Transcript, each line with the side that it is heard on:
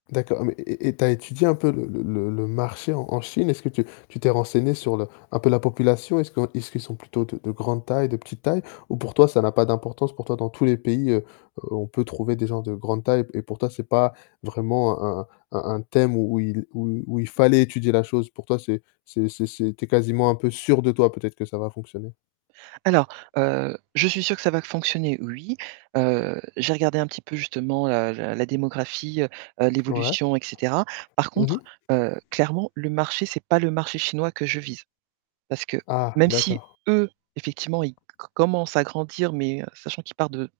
left: D'accord mais et et et tu as étudié un peu le le le le marché en en Chine? Est-ce que tu tu t'es renseignée sur le un peu la population? Est-ce qu'on est-ce qu'ils sont plutôt de de grande taille? De petite taille? Ou pour toi ça n'a pas d'importance? Pour toi dans tous les pays, heu, heu, on peut trouver des gens de grande taille p et pour toi c'est pas vraiment un un un un un thème où il où où il fallait étudier la chose? Pour toi c'est c'est c'est c'est tu es quasiment un peu sûre de toi peut-être que ça va fonctionner?
right: Alors, heu, je suis sûre que ça va fonctionner, oui. Heu, j'ai regardé un petit peu justement, heu, la la démographie, heu, heu,
left: Ouais.
right: l'évolution, et cetera. Par
left: Mmh mh.
right: contre, heu, clairement, le marché, c'est pas le marché chinois que je vise. Parce que,
left: Ah.
right: même si,
left: D'accord.
right: eux effectivement, ils co commencent à grandir mais sachant qu'ils partent de